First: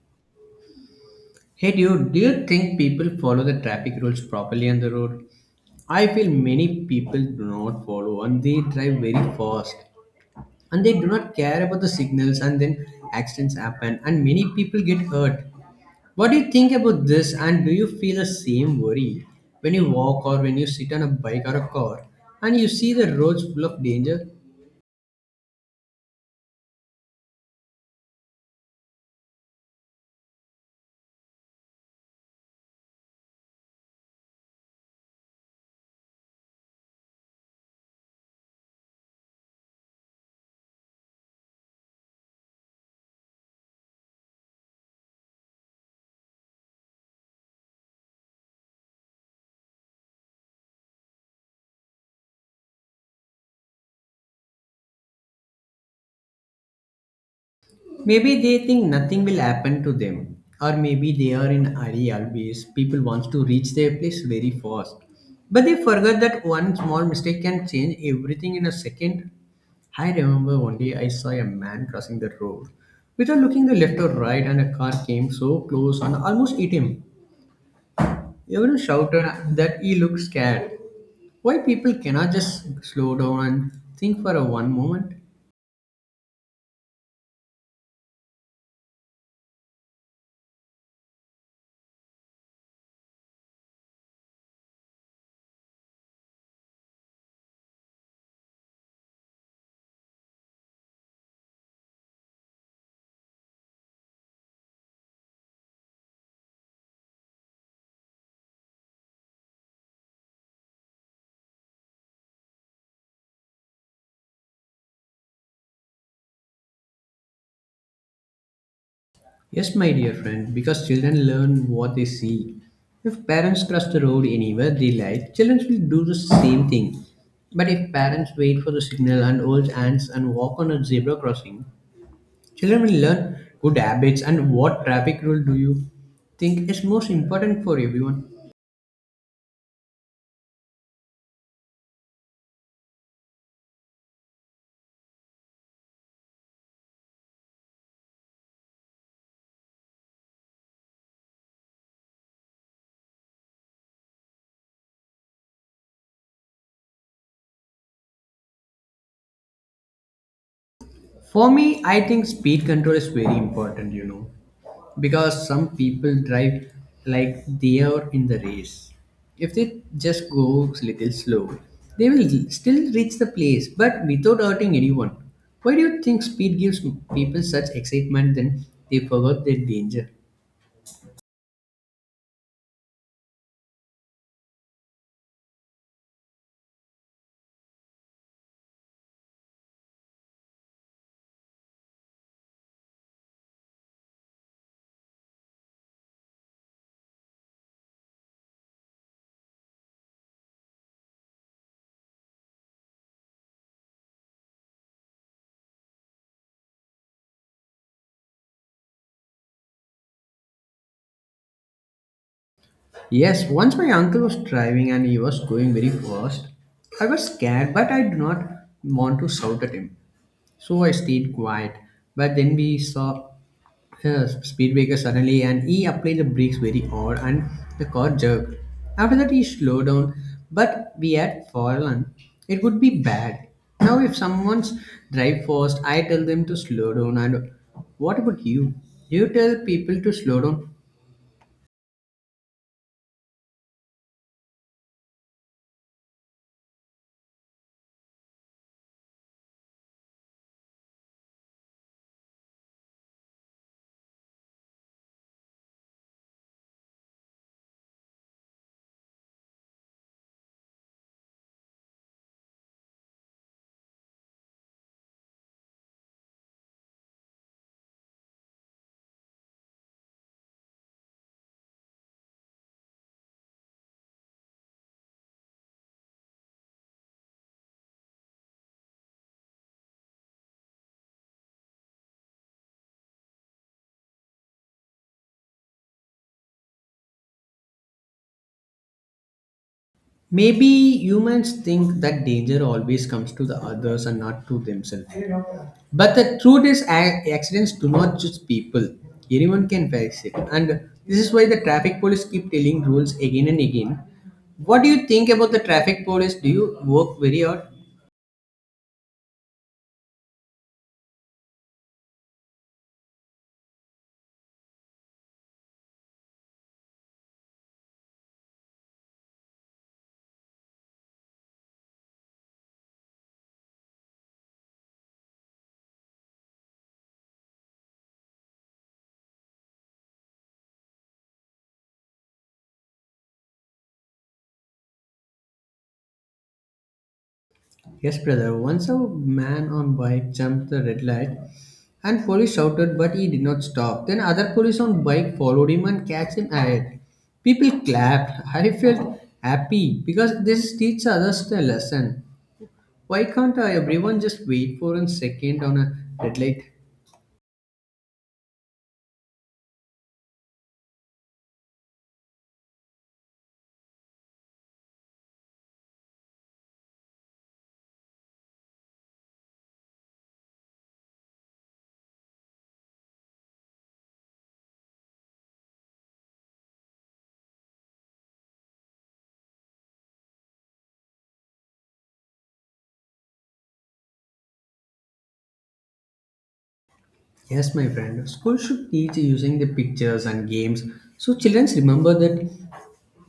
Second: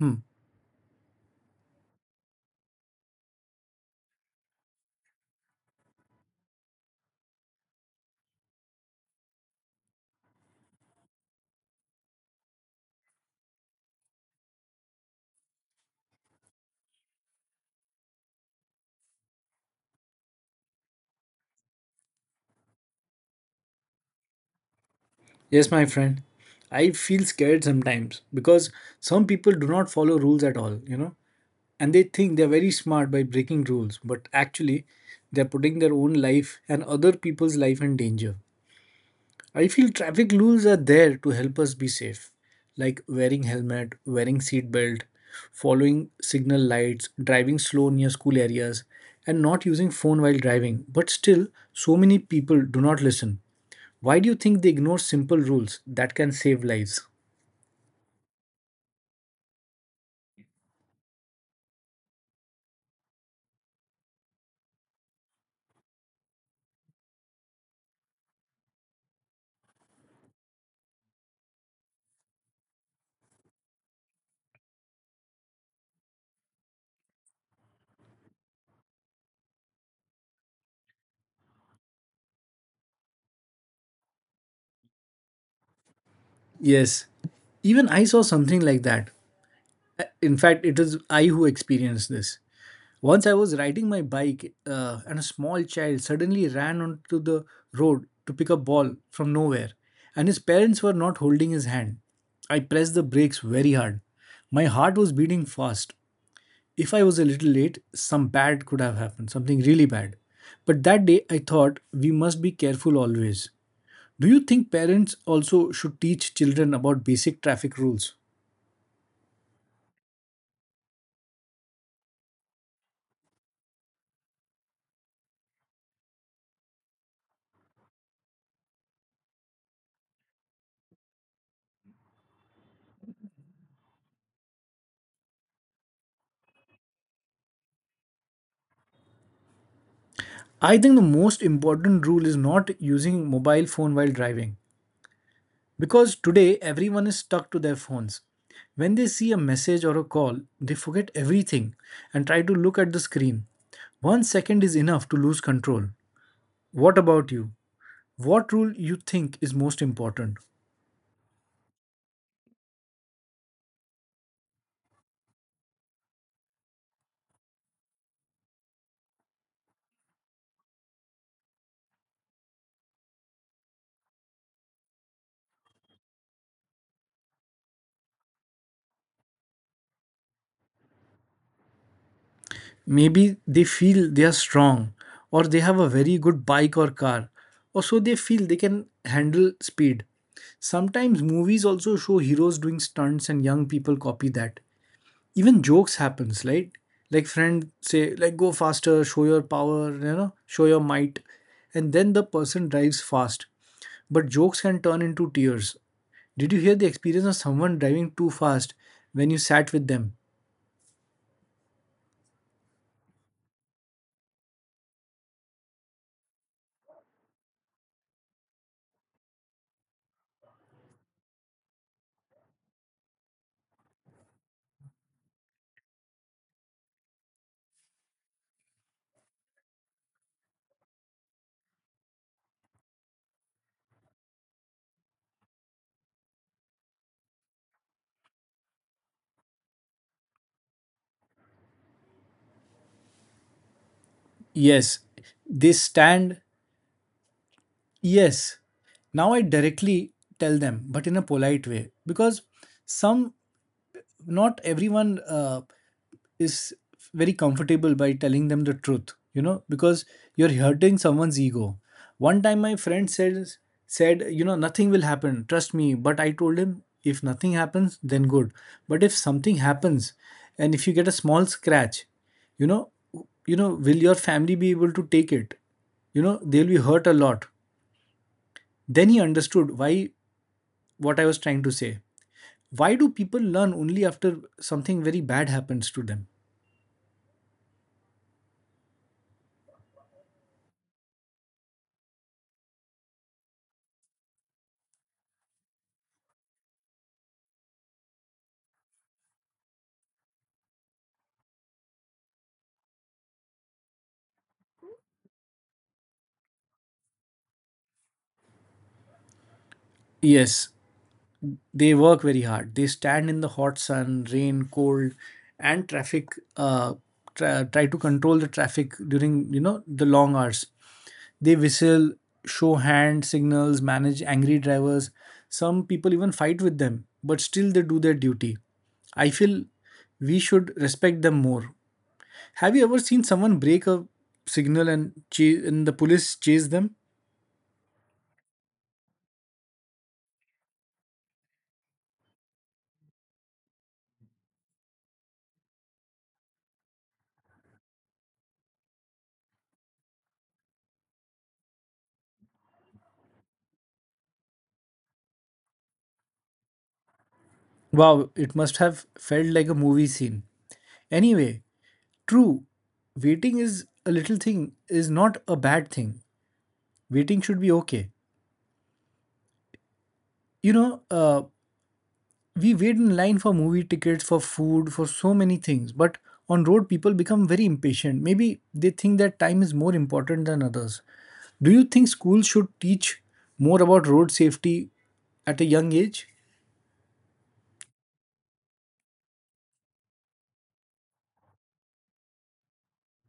Hmm. Hey dude, do you think people follow the traffic rules properly on the road? I feel many people do not follow and they drive very fast and they do not care about the signals, and then accidents happen and many people get hurt. What do you think about this, and do you feel the same worry when you walk or when you sit on a bike or a car and you see the roads full of danger? Yes, my friend. I feel scared sometimes because some people do not follow rules at all, and they think they're very smart by breaking rules, but actually, they're putting their own life and other people's life in danger. I feel traffic rules are there to help us be safe, like wearing helmet, wearing seat belt, following signal lights, driving slow near school areas, and not using phone while driving. But still, so many people do not listen. Why do you think they ignore simple rules that can save lives? Maybe they think nothing will happen to them, or maybe they are in hurry always. People wants to reach their place very fast, but they forget that one small mistake can change everything in a second. I remember one day I saw a man crossing the road without looking the left or right, and a car came so close and almost hit him. Everyone shouted that he looked scared. Why people cannot just slow down and think for a one moment? Yes, even I saw something like that. In fact, it is I who experienced this. Once I was riding my bike and a small child suddenly ran onto the road to pick a ball from nowhere, and his parents were not holding his hand. I pressed the brakes very hard. My heart was beating fast. If I was a little late, some bad could have happened, something really bad. But that day I thought we must be careful always. Do you think parents also should teach children about basic traffic rules? Yes, my dear friend, because children learn what they see. If parents cross the road anywhere they like, children will do the same thing. But if parents wait for the signal and hold hands and walk on a zebra crossing, children will learn good habits. And what traffic rule do you think is most important for everyone? I think the most important rule is not using mobile phone while driving. Because today everyone is stuck to their phones. When they see a message or a call, they forget everything and try to look at the screen. One second is enough to lose control. What about you? What rule you think is most important? For me, I think speed control is very important, you know, because some people drive like they are in the race. If they just go little slow, they will still reach the place, but without hurting anyone. Why do you think speed gives people such excitement then they forgot their danger? Maybe they feel they are strong or they have a very good bike or car or so they feel they can handle speed. Sometimes movies also show heroes doing stunts and young people copy that. Even jokes happens, right? Like friend say, like, go faster, show your power, show your might, and then the person drives fast, but jokes can turn into tears. Did you hear the experience of someone driving too fast when you sat with them? Yes, once my uncle was driving and he was going very fast. I was scared, but I did not want to shout at him. So I stayed quiet. But then we saw, yes, speedbaker suddenly, and he applied the brakes very hard and the car jerked. After that he slowed down, but we had fallen. It would be bad. Now if someone's drive fast, I tell them to slow down. And what about you? You tell people to slow down. Yes, they stand. Yes, now I directly tell them, but in a polite way, because some, not everyone is very comfortable by telling them the truth, because you're hurting someone's ego. One time my friend says said, you know, nothing will happen, trust me. But I told him, if nothing happens, then good, but if something happens and if you get a small scratch, you know, you know, will your family be able to take it? You know, they'll be hurt a lot. Then he understood why, what I was trying to say. Why do people learn only after something very bad happens to them? Maybe humans think that danger always comes to the others and not to themselves. But the truth is, accidents do not just people. Anyone can face it, and this is why the traffic police keep telling rules again and again. What do you think about the traffic police? Do you work very hard? Yes, they work very hard. They stand in the hot sun, rain, cold, and traffic, uh, try to control the traffic during, you know, the long hours. They whistle, show hand signals, manage angry drivers. Some people even fight with them, but still they do their duty. I feel we should respect them more. Have you ever seen someone break a signal and chase, and the police chase them? Yes, brother. Once a man on bike jumped the red light, and police shouted, but he did not stop. Then other police on bike followed him and catch him ahead. People clapped. I felt happy because this teaches others a lesson. Why can't everyone just wait for a second on a red light? Wow, it must have felt like a movie scene. Anyway, true, waiting is a little thing, is not a bad thing. Waiting should be okay. You know, uh, we wait in line for movie tickets, for food, for so many things. But on road, people become very impatient. Maybe they think that time is more important than others. Do you think schools should teach more about road safety at a young age? Yes, my friend. School should teach using the pictures and games so children remember that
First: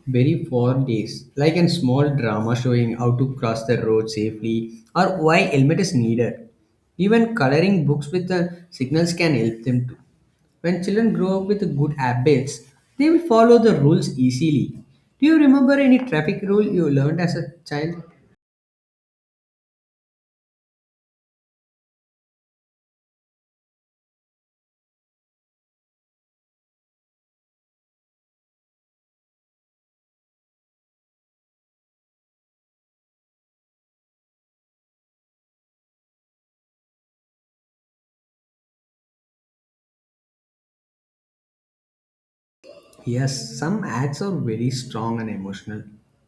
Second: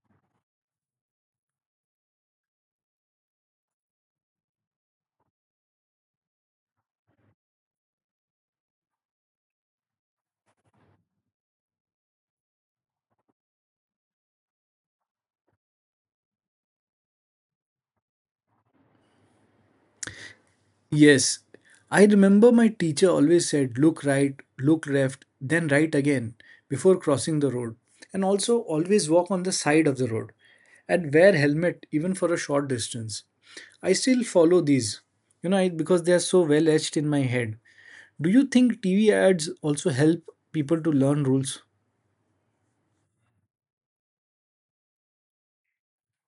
very for days, like a small drama showing how to cross the road safely or why helmet is needed. Even coloring books with the signals can help them too. When children grow up with good habits, they will follow the rules easily. Do you remember any traffic rule you learned as a child? Yes, I remember my teacher always said, look right, look left, then right again before crossing the road. And also always walk on the side of the road and wear helmet even for a short distance. I still follow these because they are so well etched in my head. Do you think TV ads also help people to learn rules? Yes, some ads are very strong and emotional.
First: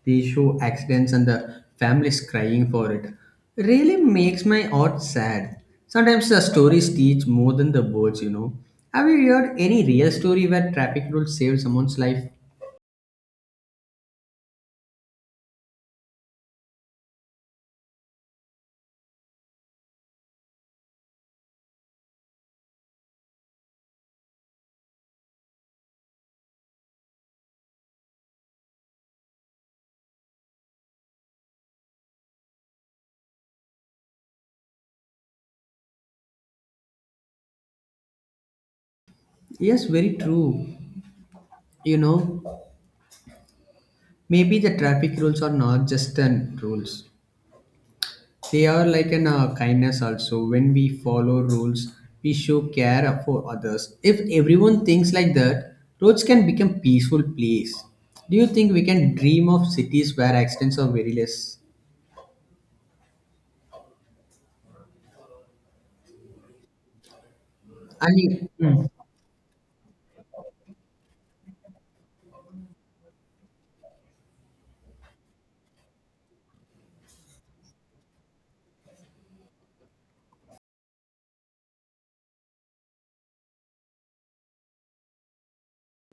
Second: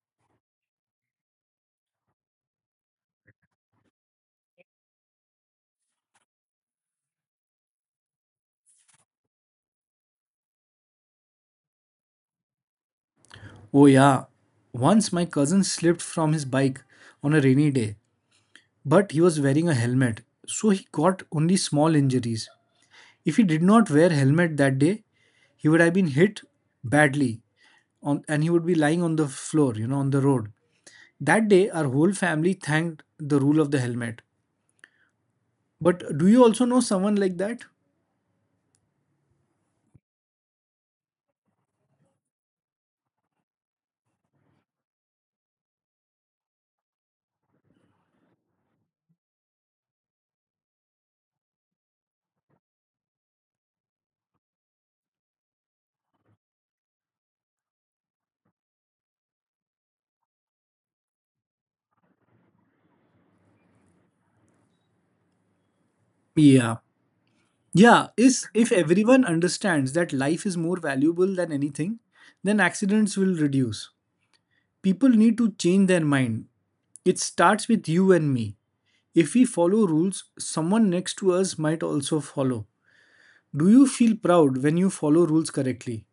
They show accidents and the families crying for it. Really makes my heart sad. Sometimes the stories teach more than the words, you know. Have you heard any real story where traffic rules saved someone's life? Oh, yeah. Once my cousin slipped from his bike on a rainy day, but he was wearing a helmet, so he got only small injuries. If he did not wear helmet that day, he would have been hit badly on and he would be lying on the floor, on the road. That day our whole family thanked the rule of the helmet. But do you also know someone like that? Yes, very true. You know, maybe the traffic rules are not just an rules. They are like an kindness also. When we follow rules, we show care for others. If everyone thinks like that, roads can become peaceful place. Do you think we can dream of cities where accidents are very less? Yeah. I Yeah, is mean, if mm. everyone understands that life is more valuable than anything, then accidents will reduce. People need to change their mind. It starts with you and me. If we follow rules, someone next to us might also follow. Do you feel proud when you follow rules correctly?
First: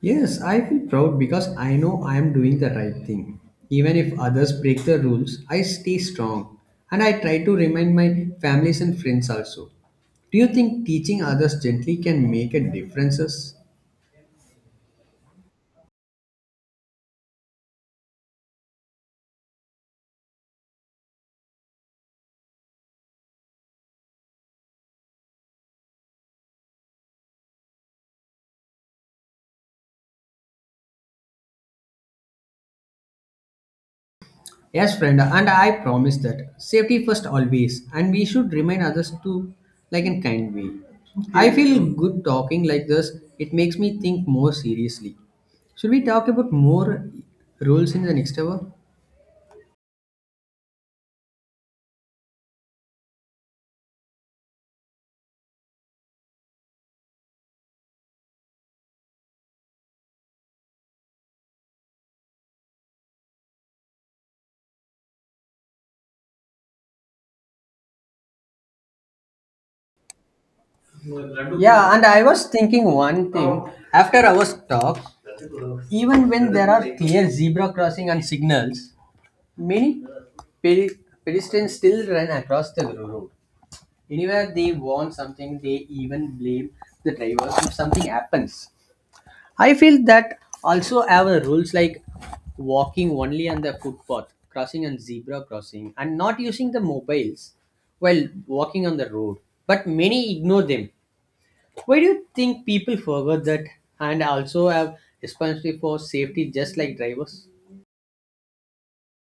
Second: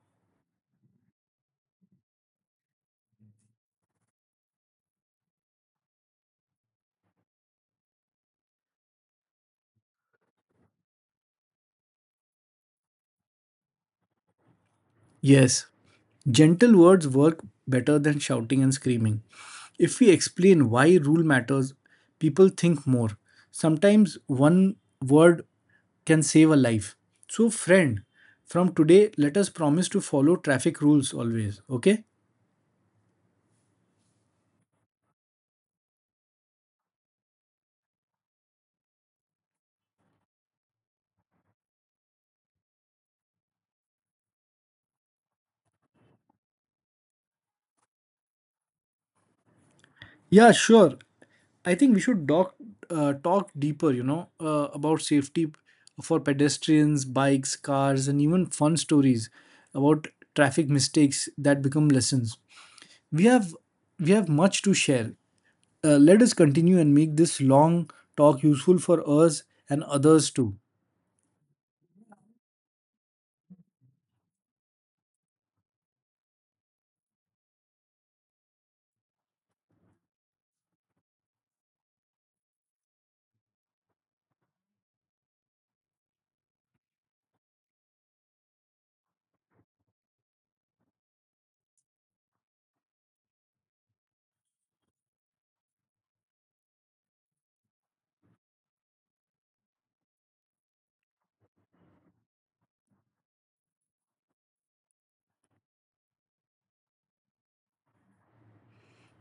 Yes, I feel proud because I know I am doing the right thing. Even if others break the rules, I stay strong and I try to remind my families and friends also. Do you think teaching others gently can make a differences? Yes, gentle words work better than shouting and screaming. If we explain why rule matters, people think more. Sometimes one word can save a life. So, friend, from today, let us promise to follow traffic rules always, okay? Yes, friend, and I promise that safety first always, and we should remind others to like in kind way. I, okay, feel good talking like this. It makes me think more seriously. Should we talk about more rules in the next hour? Yeah, sure. I think we should talk deeper, about safety for pedestrians, bikes, cars, and even fun stories about traffic mistakes that become lessons. We have we have much to share. Let us continue and make this long talk useful for us and others too. Yeah, and I was thinking one thing. After our talk, even when there are clear zebra crossing and signals, many pe- pedestrians still run across the road. Anywhere they want something, they even blame the drivers if something happens. I feel that also our rules like walking only on the footpath, crossing on zebra crossing, and not using the mobiles while walking on the road. But many ignore them. Why do you think people forget that and also have responsibility for safety just like drivers?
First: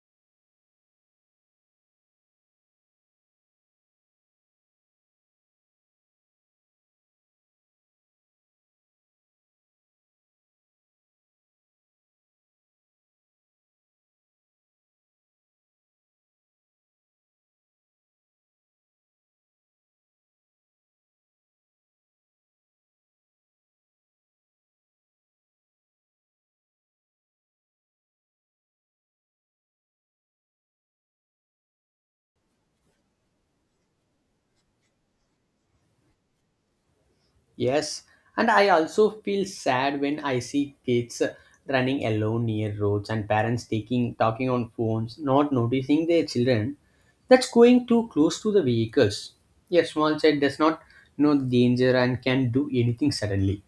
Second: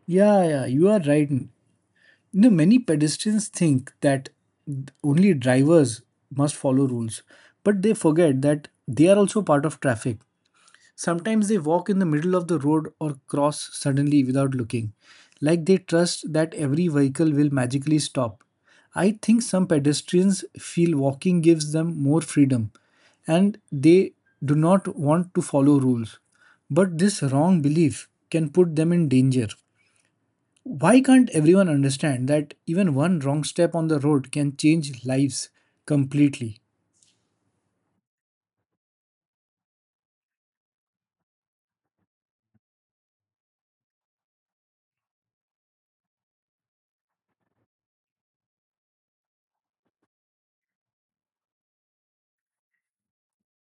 Yeah, yeah, you are right. You know, many pedestrians think that only drivers must follow rules, but they forget that they are also part of traffic. Sometimes they walk in the middle of the road or cross suddenly without looking, like they trust that every vehicle will magically stop. I think some pedestrians feel walking gives them more freedom and they do not want to follow rules. But this wrong belief can put them in danger. Why can't everyone understand that even one wrong step on the road can change lives completely? Yes, and I also feel sad when I see kids running alone near roads and parents taking talking on phones, not noticing their children. That's going too close to the vehicles. A small child does not know the danger and can do anything suddenly.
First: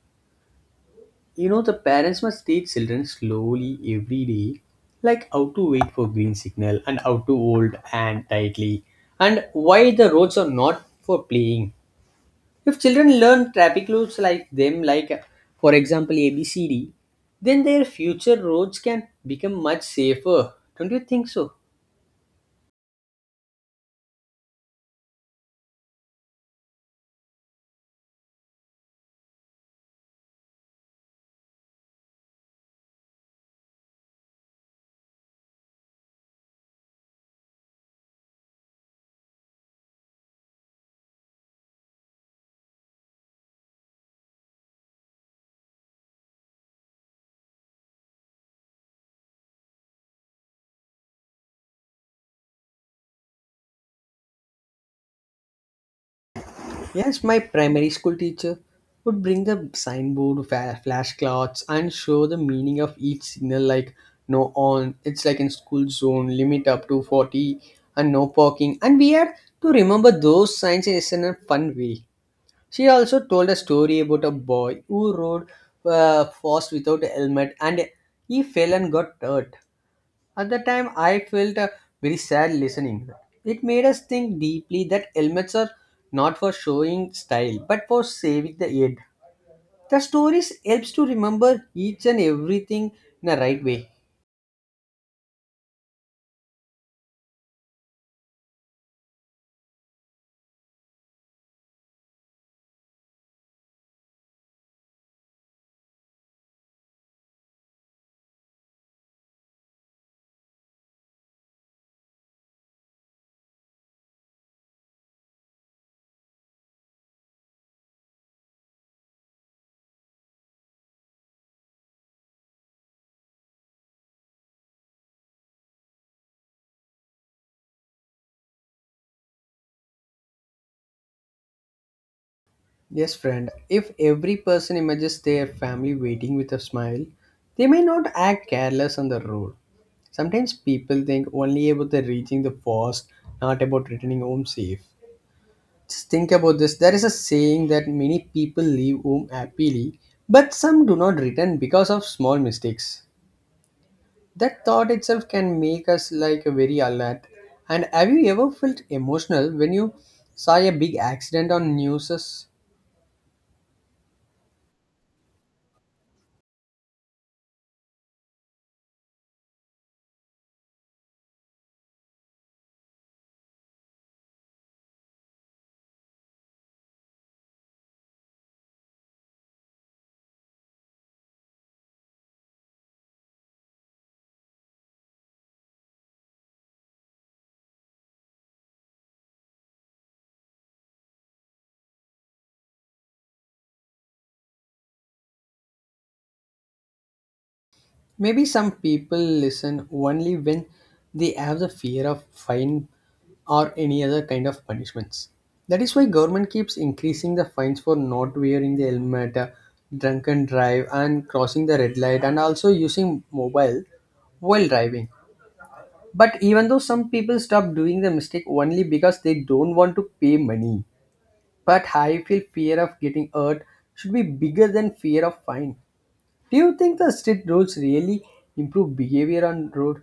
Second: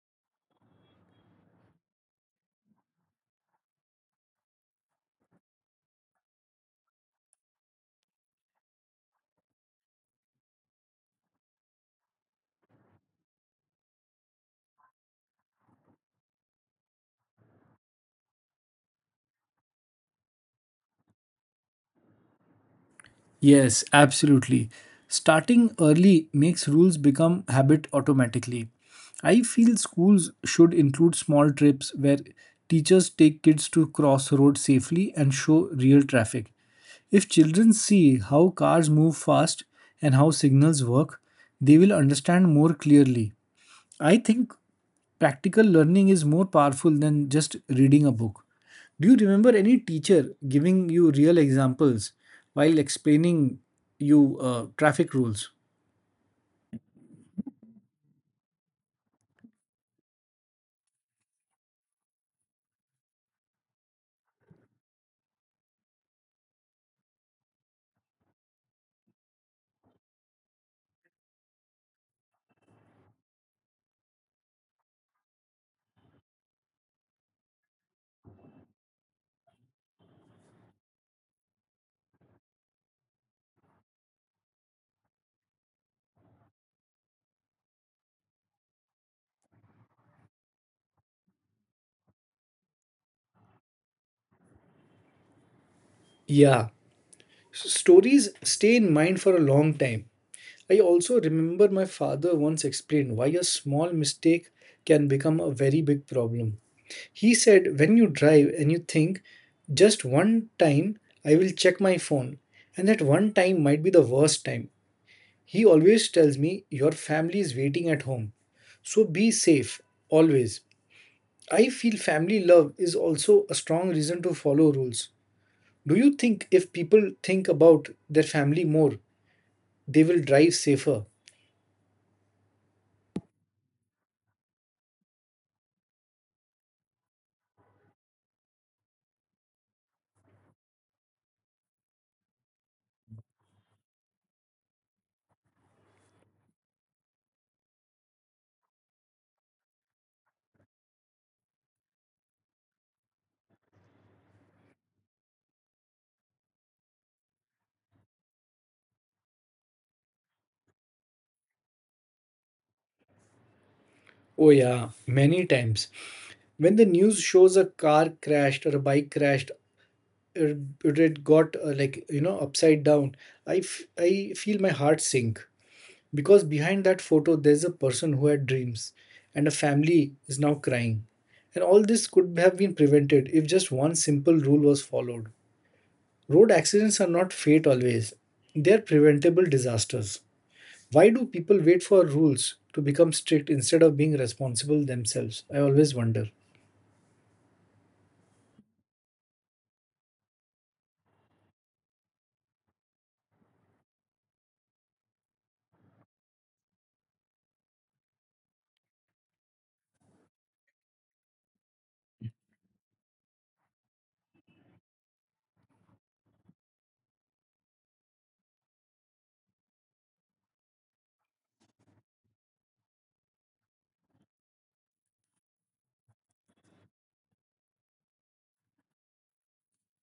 You know the parents must teach children slowly every day, like how to wait for green signal and how to hold and tightly, and why the roads are not for playing. If children learn traffic rules like them, like for example ABCD, then their future roads can become much safer. Don't you think so? Yes, absolutely. Starting early makes rules become habit automatically. I feel schools should include small trips where teachers take kids to cross roads safely and show real traffic. If children see how cars move fast and how signals work, they will understand more clearly. I think practical learning is more powerful than just reading a book. Do you remember any teacher giving you real examples while explaining you traffic rules? Yes, my primary school teacher would bring the signboard, flashcards, and show the meaning of each signal, like no on. It's like in school zone, limit up to 40, and no parking. And we had to remember those signs in a fun way. She also told a story about a boy who rode fast without a helmet and he fell and got hurt. At the time, I felt very sad listening. It made us think deeply that helmets are not for showing style but for saving the head. The stories helps to remember each and everything in the right way. Yeah, stories stay in mind for a long time. I also remember my father once explained why a small mistake can become a very big problem. He said, when you drive and you think, just one time I will check my phone, and that one time might be the worst time. He always tells me, your family is waiting at home. So be safe, always. I feel family love is also a strong reason to follow rules. Do you think if people think about their family more, they will drive safer? Yes, friend. If every person imagines their family waiting with a smile, they may not act careless on the road. Sometimes people think only about the reaching the first, not about returning home safe. Just think about this. There is a saying that many people leave home happily, but some do not return because of small mistakes. That thought itself can make us like very alert. And have you ever felt emotional when you saw a big accident on newses? Oh, yeah, many times. When the news shows a car crashed or a bike crashed, or it got upside down, I feel my heart sink. Because behind that photo, there's a person who had dreams and a family is now crying. And all this could have been prevented if just one simple rule was followed. Road accidents are not fate always, they are preventable disasters. Why do people wait for rules to become strict instead of being responsible themselves? I always wonder. Maybe some people listen only when they have the fear of fine or any other kind of punishments. That is why government keeps increasing the fines for not wearing the helmet, drunken drive and crossing the red light and also using mobile while driving. But even though some people stop doing the mistake only because they don't want to pay money. But I feel fear of getting hurt should be bigger than fear of fine. Do you think the strict rules really improve behavior on road?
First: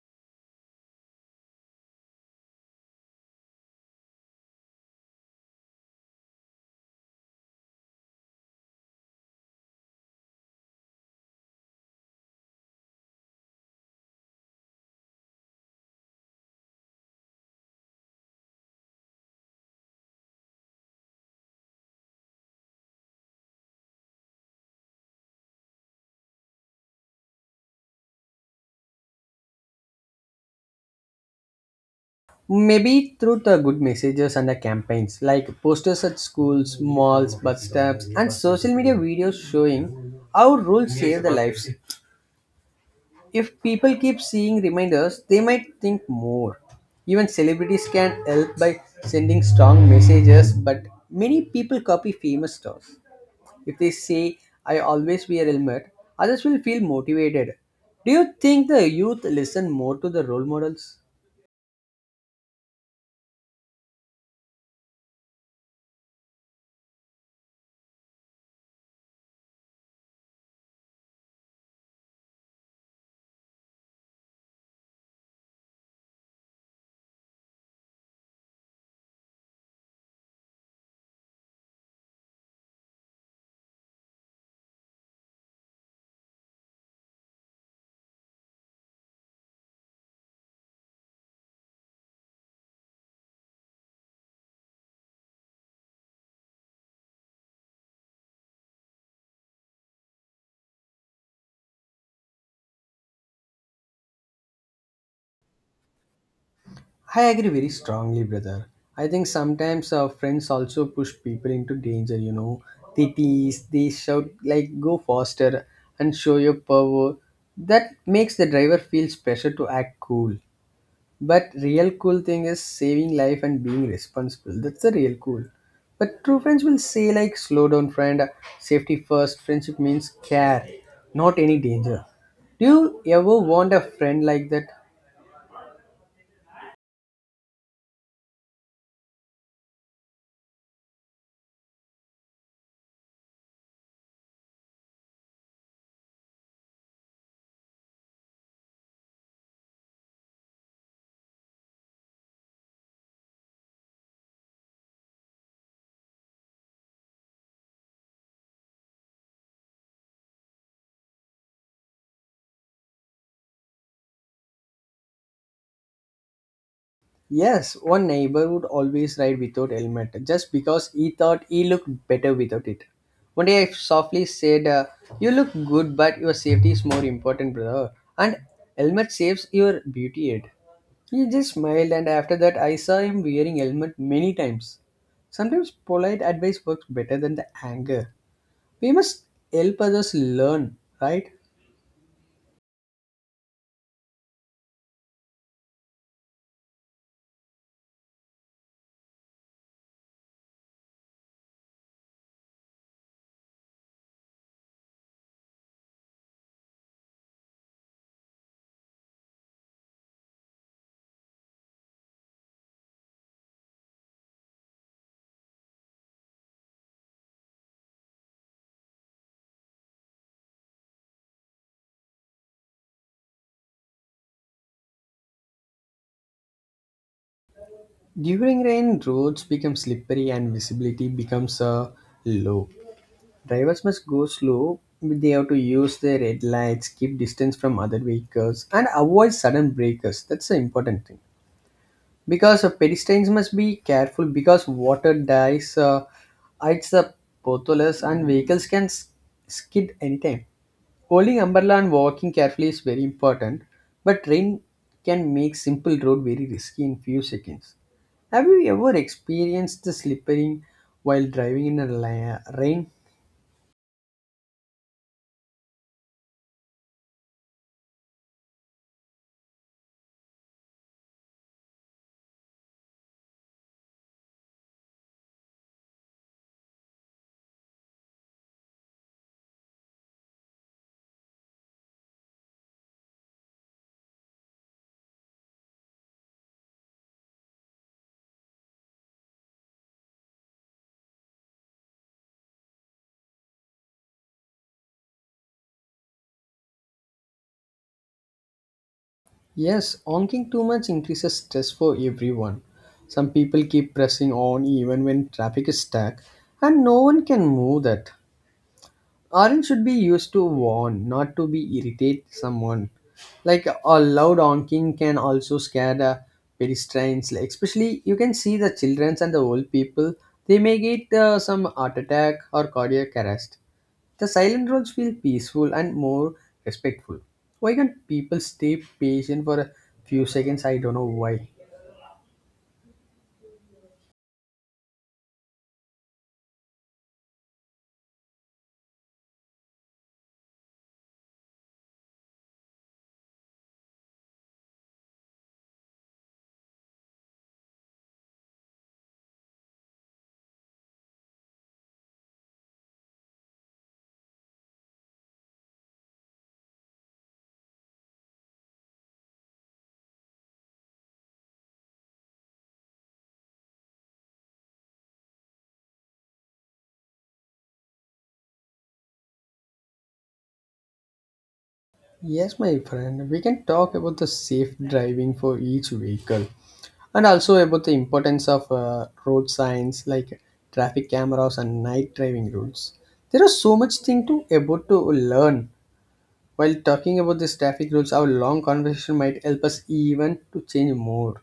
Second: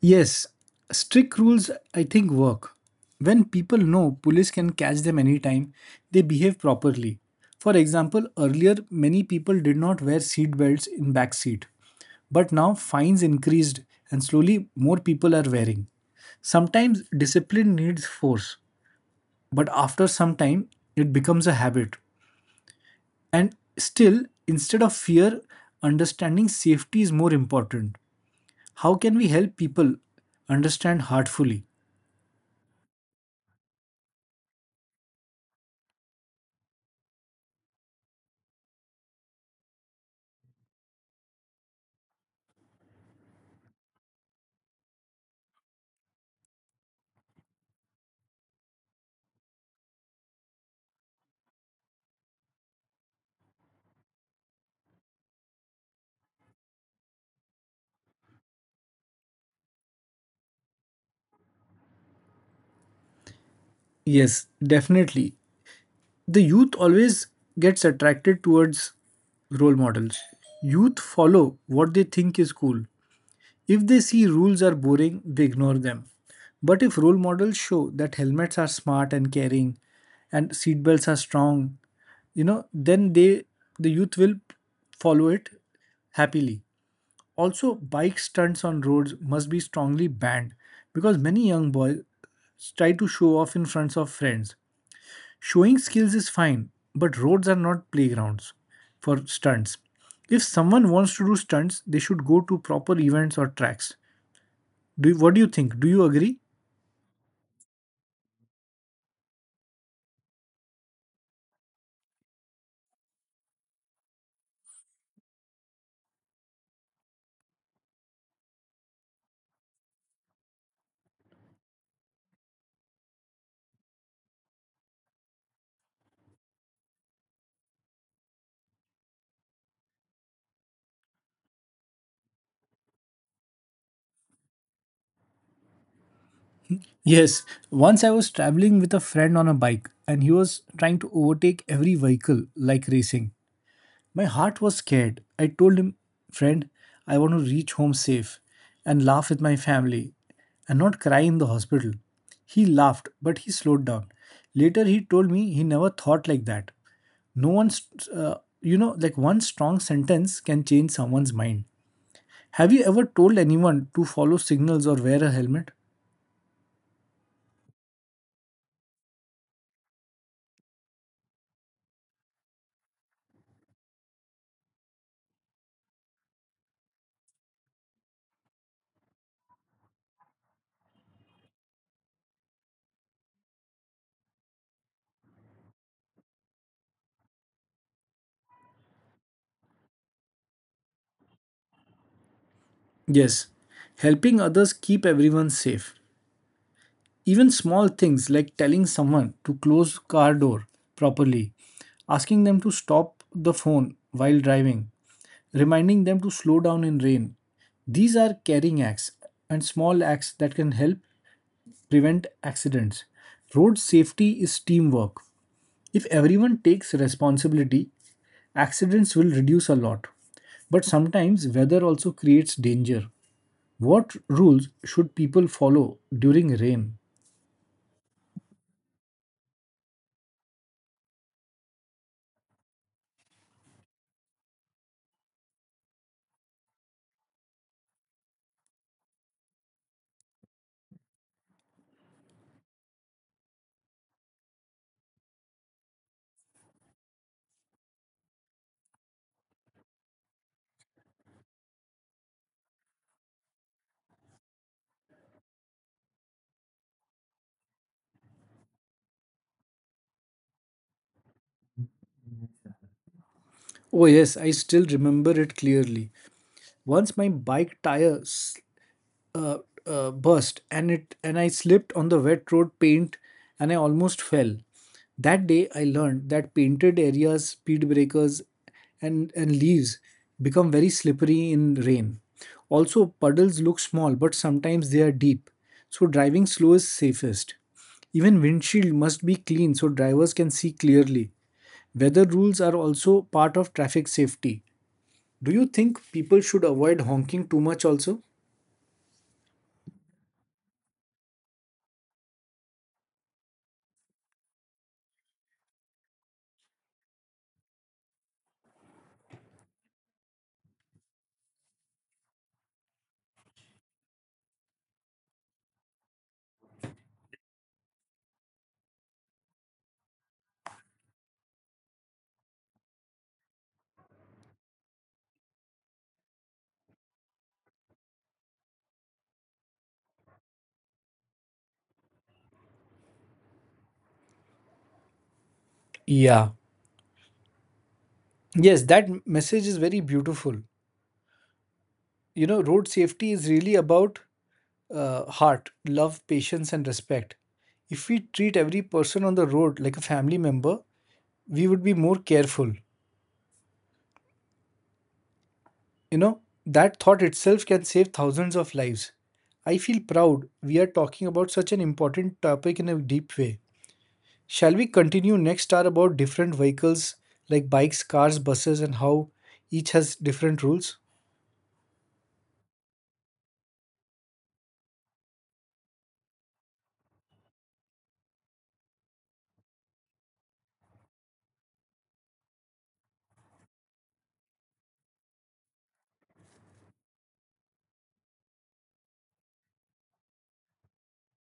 Yes, strict rules I think work. When people know police can catch them anytime, they behave properly. For example, earlier many people did not wear seat belts in back seat, but now fines increased and slowly more people are wearing. Sometimes discipline needs force, but after some time it becomes a habit. And still, instead of fear, understanding safety is more important. How can we help people understand heartfully? Maybe through the good messages and the campaigns like posters at schools, malls, bus stops, and social media videos showing how rules save the lives. If people keep seeing reminders, they might think more. Even celebrities can help by sending strong messages, but many people copy famous stars. If they say, I always wear helmet, others will feel motivated. Do you think the youth listen more to the role models? Yes, definitely. The youth always gets attracted towards role models. Youth follow what they think is cool. If they see rules are boring, they ignore them. But if role models show that helmets are smart and caring and seatbelts are strong, then the youth will follow it happily. Also, bike stunts on roads must be strongly banned because many young boys try to show off in front of friends. Showing skills is fine, but roads are not playgrounds for stunts. If someone wants to do stunts, they should go to proper events or tracks. Do what do you think? Do you agree? I agree very strongly, brother. I think sometimes our friends also push people into danger, you know. They tease, they shout, like, go faster and show your power. That makes the driver feel special to act cool. But real cool thing is saving life and being responsible. That's the real cool. But true friends will say like slow down friend, safety first. Friendship means care, not any danger. Do you ever want a friend like that? Yes, once I was traveling with a friend on a bike and he was trying to overtake every vehicle like racing. My heart was scared. I told him, friend, I want to reach home safe and laugh with my family and not cry in the hospital. He laughed, but he slowed down. Later, he told me he never thought like that. No one's uh, like one strong sentence can change someone's mind. Have you ever told anyone to follow signals or wear a helmet? Yes, one neighbor would always ride without helmet just because he thought he looked better without it. One day I softly said, "You look good, but your safety is more important, brother." And helmet saves your beauty aid. He just smiled, and after that, I saw him wearing helmet many times. Sometimes polite advice works better than the anger. We must help others learn, right? Yes, helping others keep everyone safe. Even small things like telling someone to close car door properly, asking them to stop the phone while driving, reminding them to slow down in rain, these are caring acts and small acts that can help prevent accidents. Road safety is teamwork. If everyone takes responsibility, accidents will reduce a lot. But sometimes weather also creates danger. What rules should people follow during rain? During rain, roads become slippery and visibility becomes low. Drivers must go slow. They have to use their red lights, keep distance from other vehicles, and avoid sudden breakers. That's the important thing. Because pedestrians must be careful because water dies, hides the potholes, and vehicles can skid anytime. Holding umbrella and walking carefully is very important, but rain can make simple road very risky in few seconds. Have you ever experienced the slippering while driving in a rain? Oh, yes, I still remember it clearly. Once my uh, burst and it and I slipped on the wet road paint and I almost fell. That day I learned that painted areas, speed breakers and leaves become very slippery in rain. Also puddles look small but sometimes they are deep. So driving slow is safest. Even windshield must be clean so drivers can see clearly. Weather rules are also part of traffic safety. Do you think people should avoid honking too much also? Yes, honking too much increases stress for everyone. Some people keep pressing on even when traffic is stuck, and no one can move that. Orange should be used to warn, not to be irritate someone. Like a loud honking can also scare the pedestrians. Like, especially you can see the childrens and the old people. They may get some heart attack or cardiac arrest. The silent roads feel peaceful and more respectful. Why can't people stay patient for a few seconds? I don't know why. Yeah, Yes, that message is very beautiful. You know, road safety is really about heart, love, patience, and respect. If we treat every person on the road like a family member, we would be more careful. You know, that thought itself can save thousands of lives. I feel proud we are talking about such an important topic in a deep way. Shall we continue next hour about different vehicles like bikes, cars, buses, and how each has different rules? Yes, my friend, we can talk about the safe driving for each vehicle, and also about the importance of road signs like traffic cameras and night driving rules. There are so much thing to about to learn. While talking about this traffic rules, our long conversation might help us even to change more.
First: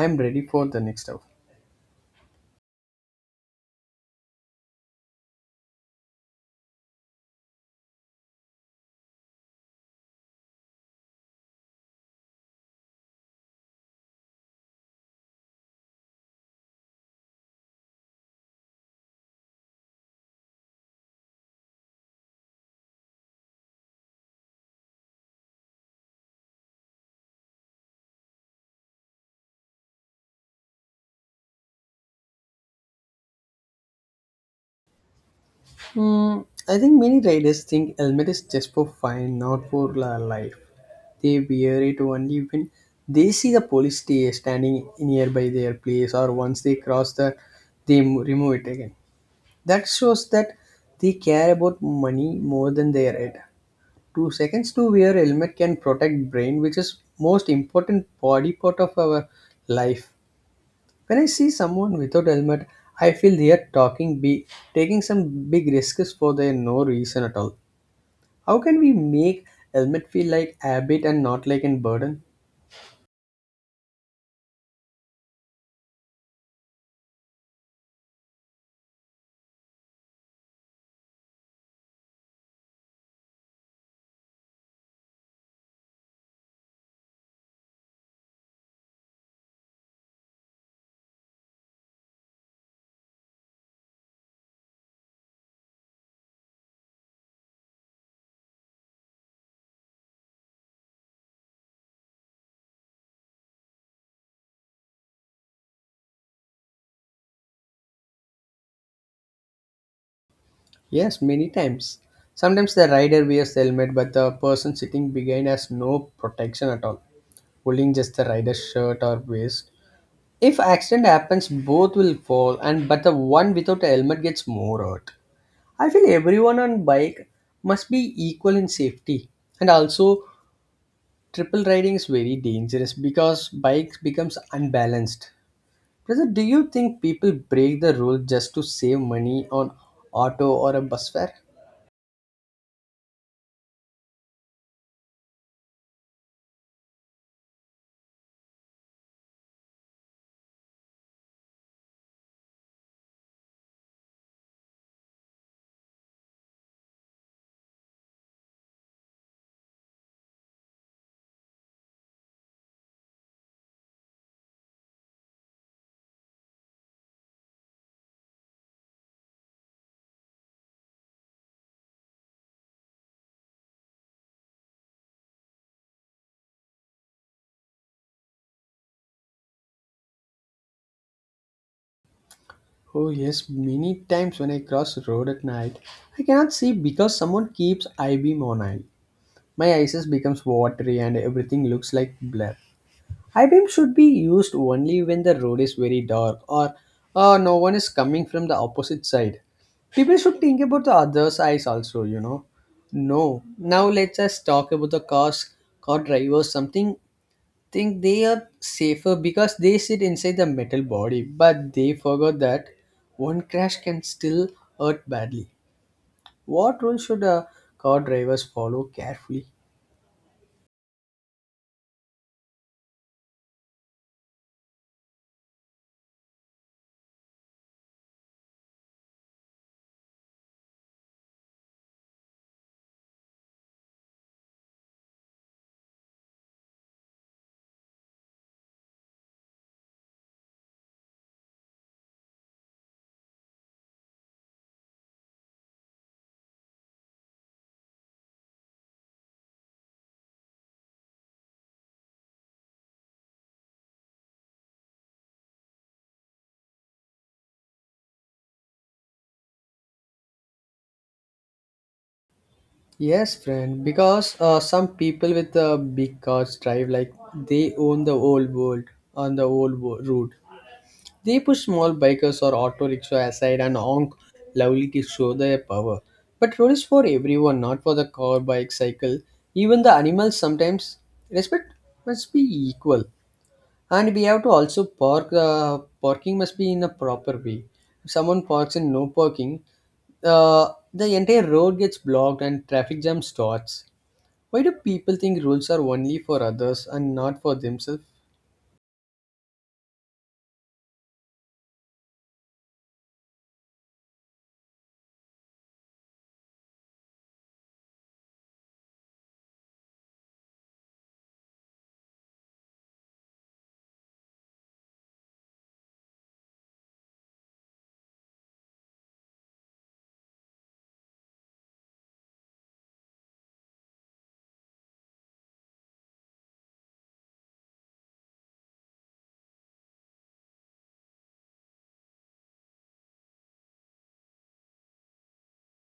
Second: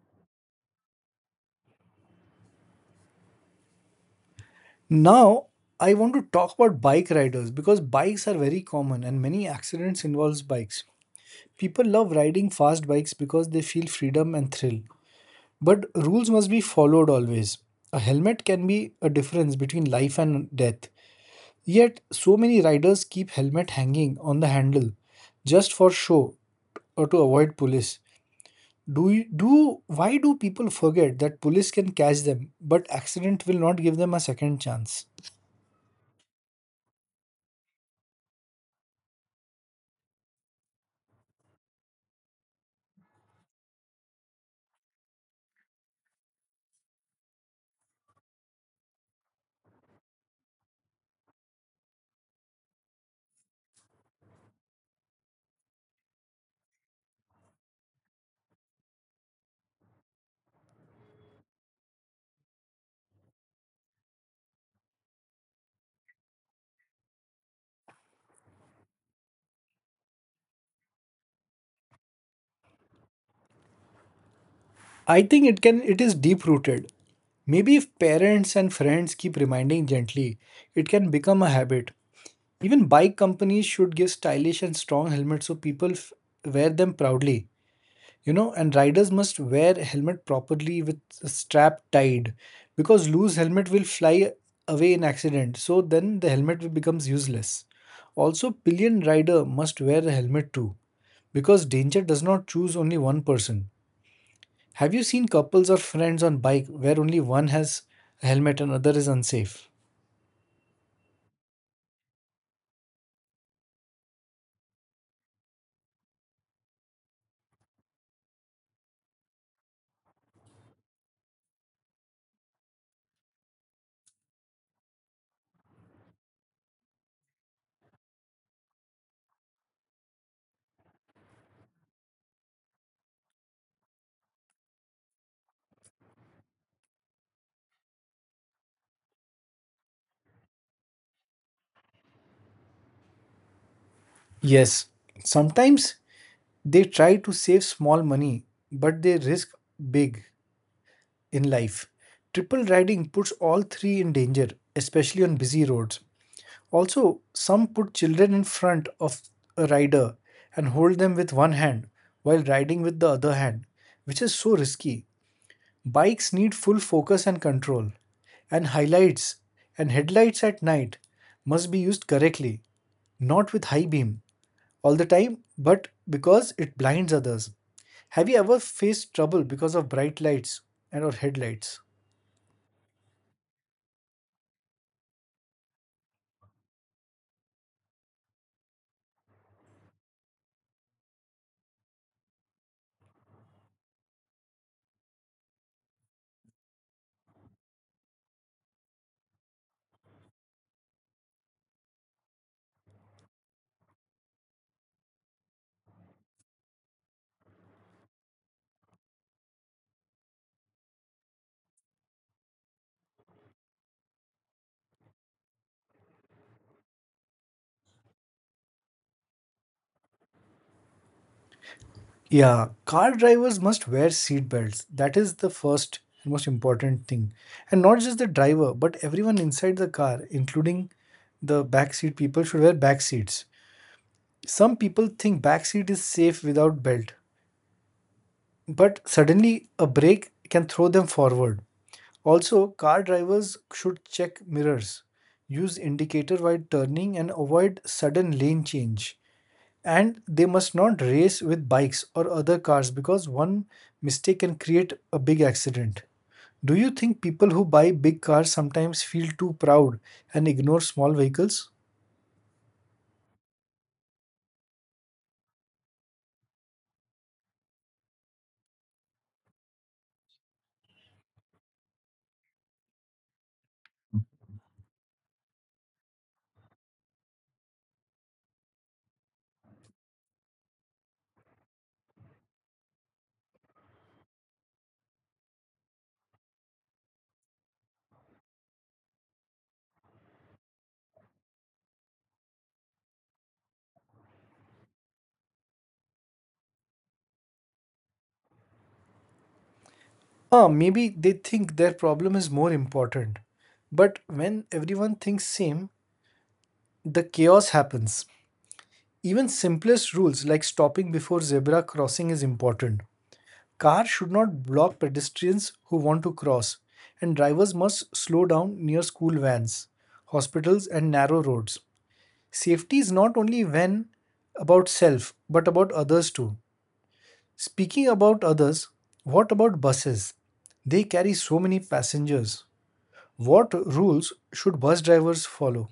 I am ready for the next hour. Now, I want to talk about bike riders because bikes are very common and many accidents involves bikes. People love riding fast bikes because they feel freedom and thrill. But rules must be followed always. A helmet can be a difference between life and death. Yet, so many riders keep helmet hanging on the handle just for show or to avoid police. Do you, do Why do people forget that police can catch them but accident will not give them a second chance? Hmm, I think many riders think helmet is just for fun, not for life. They wear it only when they see the police standing nearby their place, or once they cross the remove it again. That shows that they care about money more than their head. 2 seconds to wear a helmet can protect brain, which is most important body part of our life. When I see someone without helmet, I feel they are talking be taking some big risks for their no reason at all. How can we make helmet feel like habit and not like a burden? I think it can It is deep rooted. Maybe if parents and friends keep reminding gently, it can become a habit. Even bike companies should give stylish and strong helmets so people wear them proudly. You know, and riders must wear helmet properly with a strap tied because loose helmet will fly away in accident. So then the becomes useless. Also, pillion rider must wear a helmet too because danger does not choose only one person. Have you seen couples or friends on bike where only one has a helmet and other is unsafe? Yes, many times. Sometimes the rider wears the helmet, but the person sitting behind has no protection at all, pulling just the rider's shirt or waist. If accident happens, both will fall, and but the one without a helmet gets more hurt. I feel everyone on bike must be equal in safety, and also triple riding is very dangerous because bikes becomes unbalanced. Brother, do you think people break the rule just to save money on auto or a bus fare? Yes. Sometimes they try to save small money, but they risk big in life. Triple riding puts all three in danger, especially on busy roads. Also, some put children in front of a rider and hold them with one hand while riding with the other hand, which is so risky. Bikes need full focus and control, and highlights and headlights at night must be used correctly, not with high beam all the time, but because it blinds others. Have you ever faced trouble because of bright lights and or headlights? Oh yes, many times when I cross road at night, I cannot see because someone keeps eye beam on eye. My eyes becomes watery and everything looks like blur. High beam should be used only when the road is very dark, or no one is coming from the opposite side. People should think about the other eyes also, you know. No. Now let's just talk about the cars. Car drivers, something think they are safer because they sit inside the metal body, but they forgot that one crash can still hurt badly. What rule should car drivers follow carefully? Yeah, car drivers must wear seat belts. That is the first and most important thing. And not just the driver, but everyone inside the car, including the back seat people should wear back seats. Some people think back seat is safe without belt, but suddenly a brake can throw them forward. Also, car drivers should check mirrors, use indicator while turning, and avoid sudden lane change. And they must not race with bikes or other cars because one mistake can create a big accident. Do you think people who buy big cars sometimes feel too proud and ignore small vehicles? Yes, friend, because some people with big cars drive like they own the whole world on the road. They push small bikers or auto rickshaw aside and honk loudly to show their power. But road is for everyone, not for the car, bike, cycle. Even the animals sometimes respect must be equal. And we have to also park. Parking must be in a proper way. If someone parks in no parking, uh, the entire road gets blocked and traffic jam starts. Why do people think rules are only for others and not for themselves? Ah, maybe they think their problem is more important. But when everyone thinks same, the chaos happens. Even simplest rules like stopping before zebra crossing is important. Cars should not block pedestrians who want to cross, and drivers must slow down near school vans, hospitals, and narrow roads. Safety is not only when about self, but about others too. Speaking about others, what about buses? They carry so many passengers. What rules should bus drivers follow?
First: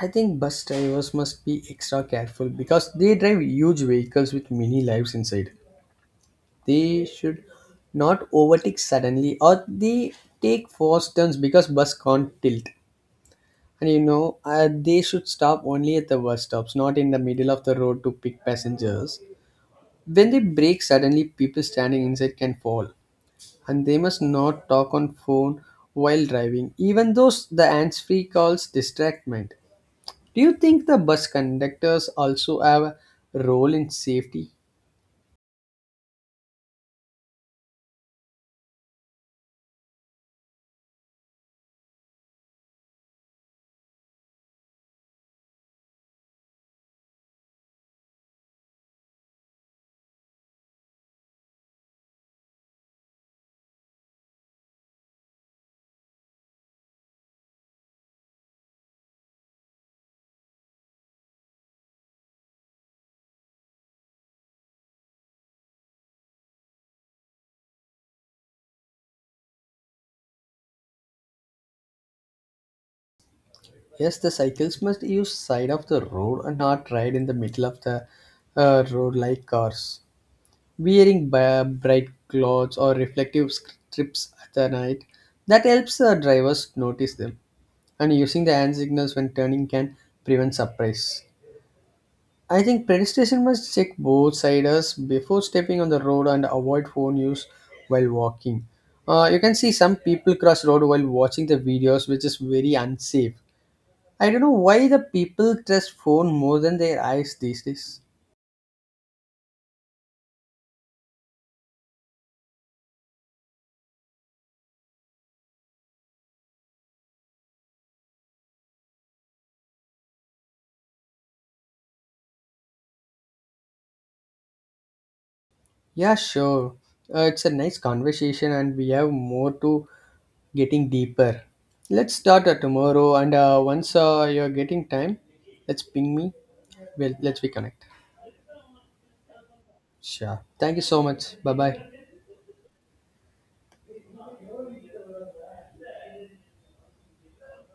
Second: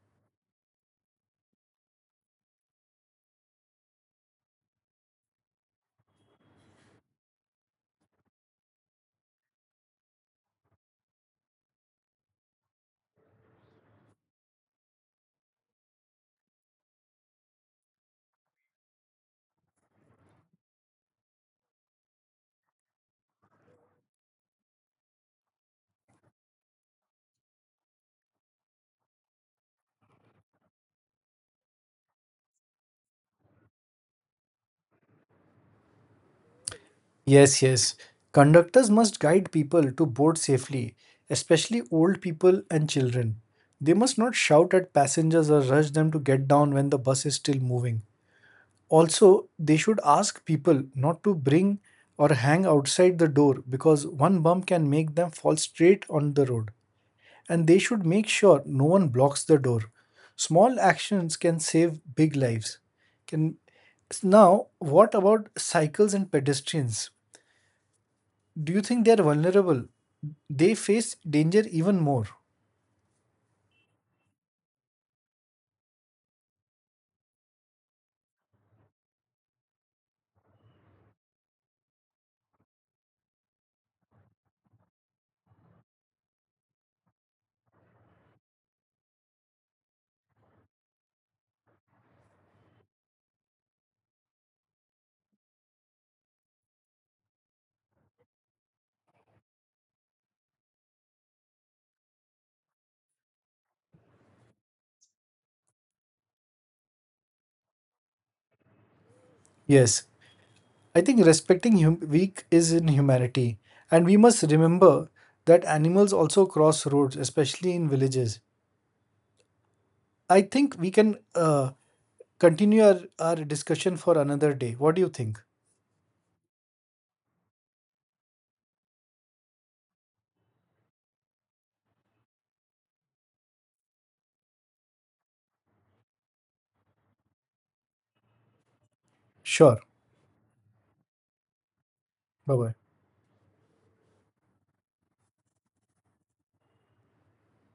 I think bus drivers must be extra careful because they drive huge vehicles with many lives inside. They should not overtake suddenly, or they take fast turns because bus can't tilt. And you know, they should stop only at the bus stops, not in the middle of the road to pick passengers. When they brake suddenly, people standing inside can fall, and they must not talk on phone while driving, even though the hands-free calls distractment. Do you think the bus conductors also have a role in safety? Yes, yes. Conductors must guide people to board safely, especially old people and children. They must not shout at passengers or rush them to get down when the bus is still moving. Also, they should ask people not to bring or hang outside the door because one bump can make them fall straight on the road. And they should make sure no one blocks the door. Small actions can save big lives. Can Now, what about cycles and pedestrians? Do you think they're vulnerable? They face danger even more. Yes, the cycles must use side of the road and not ride in the middle of the road like cars. Wearing bright clothes or reflective strips at the night, that helps the drivers notice them, and using the hand signals when turning can prevent surprise. I think pedestrians must check both sides before stepping on the road and avoid phone use while walking. You can see some people cross road while watching the videos, which is very unsafe. I don't know why the people trust phone more than their eyes these days. Yes, I think respecting weak is in humanity, and we must remember that animals also cross roads, especially in villages. I think we can continue our discussion for another day. What do you think? Yeah, sure. It's a nice conversation, and we have more to getting deeper. Let's start tomorrow, and once you're getting time, let's ping me. Well, let's reconnect. Sure. Sure. Thank you so much. Bye bye. Bye bye.